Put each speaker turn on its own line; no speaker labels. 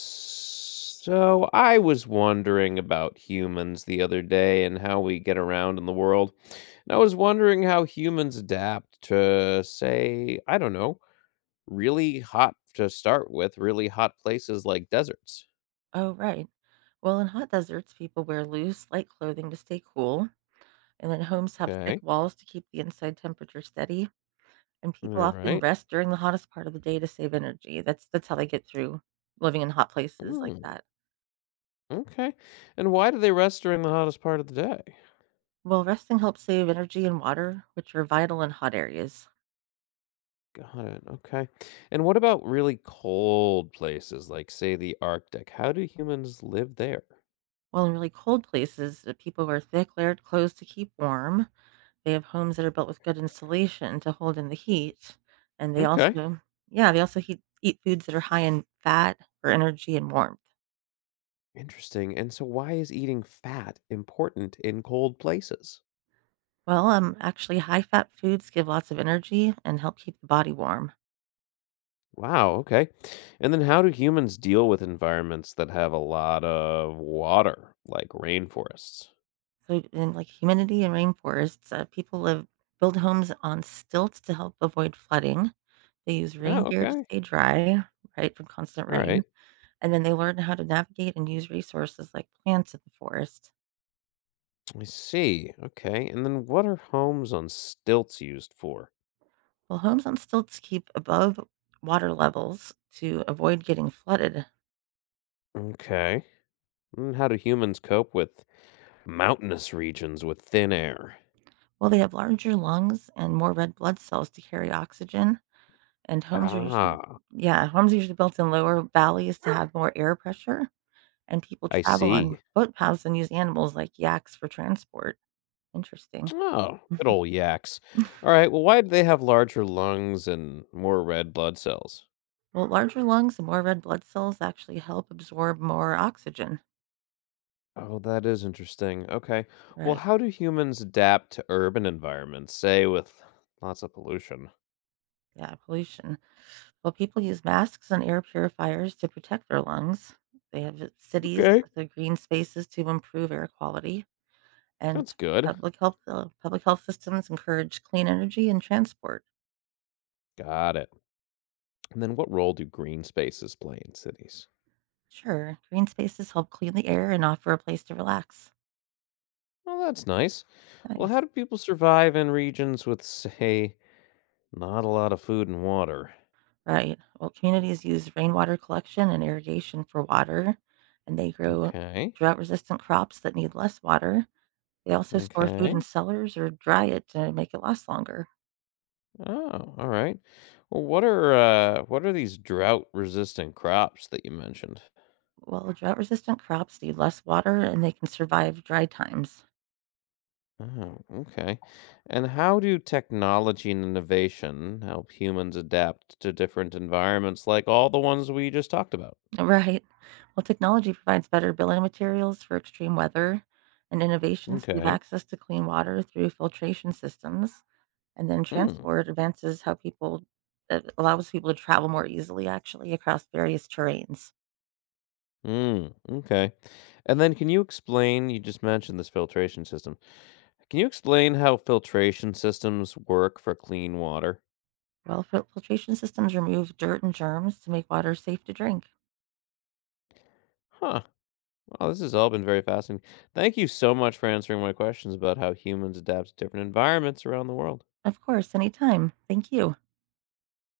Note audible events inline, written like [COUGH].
So I was wondering about humans the other day and how we get around in the world. And I was wondering how humans adapt to, say, I don't know, really hot to start with, really hot places like deserts.
Oh, right. Well, in hot deserts, people wear loose, light clothing to stay cool, and then homes have thick
Okay.
walls to keep the inside temperature steady. And
All
people often
right.
rest during the hottest part of the day to save energy. That's how they get through living in hot places like
Mm,
that.
okay. And why do they rest during the hottest part of the day?
Well, resting helps save energy and water, which are vital in hot areas.
Got it. Okay. And what about really cold places like, say, the Arctic? How do humans live there?
While in really cold places, people wear thick, layered clothes to keep warm. They have homes that are built with good insulation to hold in the heat, and they
Okay.
also, yeah, they also heat eat foods that are high in fat for energy and warmth.
Interesting. And so, why is eating fat important in cold places?
Well, actually, high-fat foods give lots of energy and help keep the body warm.
Wow. Okay. And then, how do humans deal with environments that have a lot of water, like rainforests?
So, in like humidity and rainforests, people live build homes on stilts to help avoid flooding. They use rain
Oh,
gear to
okay.
stay dry, right, from constant
All
rain,
right.
and then they learn how to navigate and use resources like plants in the forest.
I see. Okay. And then, what are homes on stilts used for?
Well, homes on stilts keep above water levels to avoid getting flooded.
Okay. And how do humans cope with mountainous regions with thin air?
Well, they have larger lungs and more red blood cells to carry oxygen, and homes are usually,
Ah,
yeah, homes are usually built in lower valleys to have more air pressure, and people
I
travel on
see.
boat paths and use animals like yaks for transport. Interesting.
Oh,
Mm.
good old yaks. All right. Well, why do they have larger lungs and more red blood cells?
Well, larger lungs and more red blood cells actually help absorb more oxygen.
Oh, that is interesting. Okay. Well,
Right.
how do humans adapt to urban environments, say with lots of pollution?
Yeah, pollution. Well, people use masks and air purifiers to protect their lungs. They have cities
Okay.
with the green spaces to improve air quality, and
That's good.
public health systems encourage clean energy and transport.
Got it. And then what role do green spaces play in cities?
Sure, green spaces help clean the air and offer a place to relax.
Well, that's nice. Well,
Nice.
how do people survive in regions with, say, not a lot of food and water?
Right. Well, communities use rainwater collection and irrigation for water, and they grow
Okay.
drought resistant crops that need less water. They also store food in
Okay.
cellars or dry it to make it last longer.
Oh, all right. Well, what are these drought-resistant crops that you mentioned?
Well, drought resistant crops need less water and they can survive dry times. [LAUGHS]
Oh, okay. And how do technology and innovation help humans adapt to different environments, like all the ones we just talked about?
Right. Well, technology provides better building materials for extreme weather, and innovations give
Okay.
access to clean water through filtration systems. And then
Hmm.
transport advances how people, it allows people to travel more easily, actually, across various terrains.
Hmm. Okay. And then, can you explain? You just mentioned this filtration system. Can you explain how filtration systems work for clean water?
Well, filtration systems remove dirt and germs to make water safe to drink.
Huh. Well, this has all been very fascinating. Thank you so much for answering my questions about how humans adapt to different environments around the world.
Of course, anytime. Thank you.